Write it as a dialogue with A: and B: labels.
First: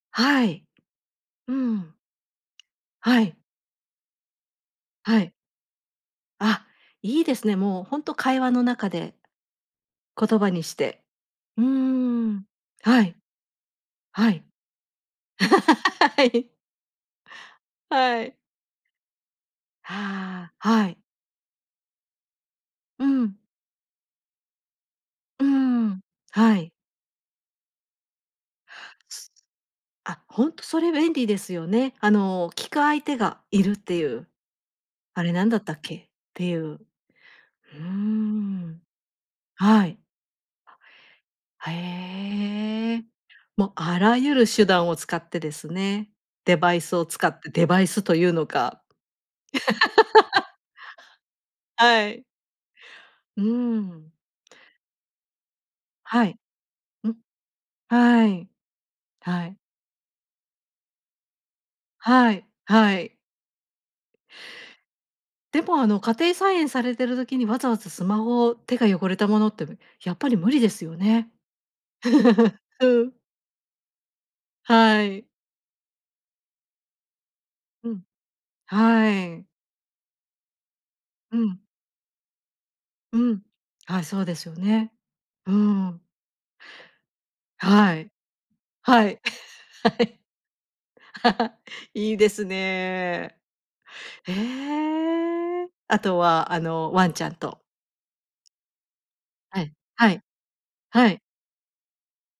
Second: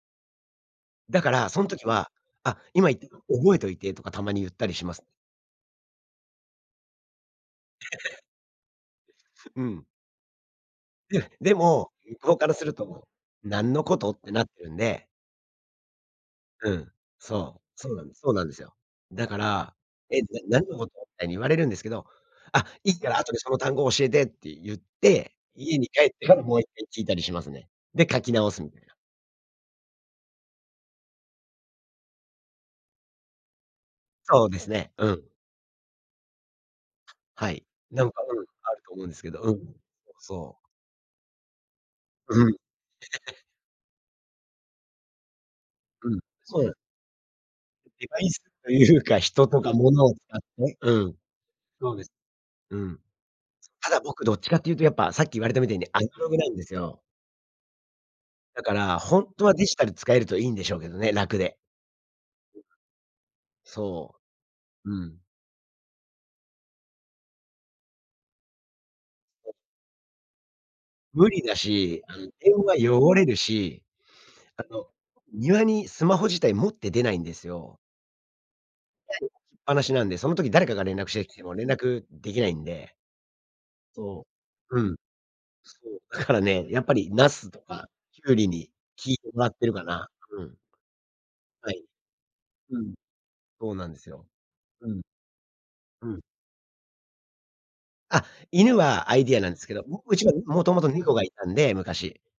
A: はい。
B: だから
A: う
B: そん時
A: ん。
B: は「あ、今言ってた
A: は
B: の
A: い。
B: 覚えといて」とかたまにゆったりします。
A: はい。あ、いいですね。もうほんと 会話の中で、
B: うん。
A: 言葉にして。
B: うん、で
A: うー
B: も、向こう
A: ん。
B: からする
A: は
B: と
A: い。
B: 「何のこと？」っ
A: は
B: て
A: い。
B: なってるんで。
A: はい。
B: うん、そう、そうなんです。
A: は
B: そ
A: い。
B: うなんですよ。だから「え、な
A: は
B: 何
A: あ。
B: の
A: は
B: こと？」
A: い。
B: みたいに言われるんですけど、「あ、いい
A: う
B: から後で
A: ん。
B: その単語を教えて」ってゆって、
A: うー
B: 家に
A: ん、
B: 帰っても
A: は
B: ういっか
A: い。
B: い聞いたりしますね。で、書き直すみたいな。
A: すあ、ほんとそれ便利ですよね、あの聞く相手がいるっていう。
B: そうですね。う
A: 「あれ
B: ん。
A: 何だったっけ？」っていう。う
B: はい。
A: ー
B: なんか、うん、あ
A: ん。
B: ると思うんですけど。うん。
A: はい。
B: そうそう。
A: あ、
B: うん。
A: へえ。も、あらゆる手段を使ってですね。
B: うん、
A: デ
B: そ
A: バ
B: う。
A: イスを使ってデバイス
B: デ
A: と
B: バ
A: い
B: イ
A: う
B: ス
A: の
B: と
A: か。
B: いうか、人とか物を使っ て、うん。そうで
A: は
B: す。
A: い。
B: うん。
A: うー
B: ただ
A: ん。
B: 僕、どっちかって言うとやっぱさっき言われたみたいにアナ
A: は
B: ログ
A: い。
B: なんですよ。
A: ん、はい。
B: だから、ほん
A: は
B: とは
A: い。
B: デジタル使えるといいんでしょうけどね、楽で。うん。
A: はい。はい。
B: そう、うん。
A: でも、あの、家庭菜園されてる時にわざわざスマホ手が汚れたもの
B: [unintelligible]
A: ってむやっぱり無理ですよ
B: 無
A: ね？
B: 理だし、あの、電 話
A: う
B: 汚
A: ん。
B: れるし、あの
A: はい。
B: 庭にスマホ自体持って出ないんですよ。
A: うん、
B: 部屋に置き
A: は
B: っ
A: い。
B: ぱなしなんで、その時誰かが連絡してき
A: う
B: ても
A: ん。
B: 連絡できないんで。
A: うん。あ、そう
B: そ
A: ですよ
B: う。う
A: ね。
B: ん。
A: うー
B: そう。
A: ん。
B: だからね、やっぱり茄子とか
A: はい。
B: 胡瓜に
A: は
B: 聞い
A: い、
B: てもらってるか
A: は
B: な。
A: い。
B: うん。はい。
A: いいです
B: うん、
A: ね。
B: そうなんですよ。
A: へ
B: うん。
A: え。あ
B: う
A: と
B: ん。
A: はあの、ワンちゃんと。
B: あ、犬はアイデアなんで
A: は
B: すけ
A: い、
B: ど、う
A: は
B: う
A: い。
B: ちは元々
A: は
B: 猫
A: い。
B: がいたんで、昔。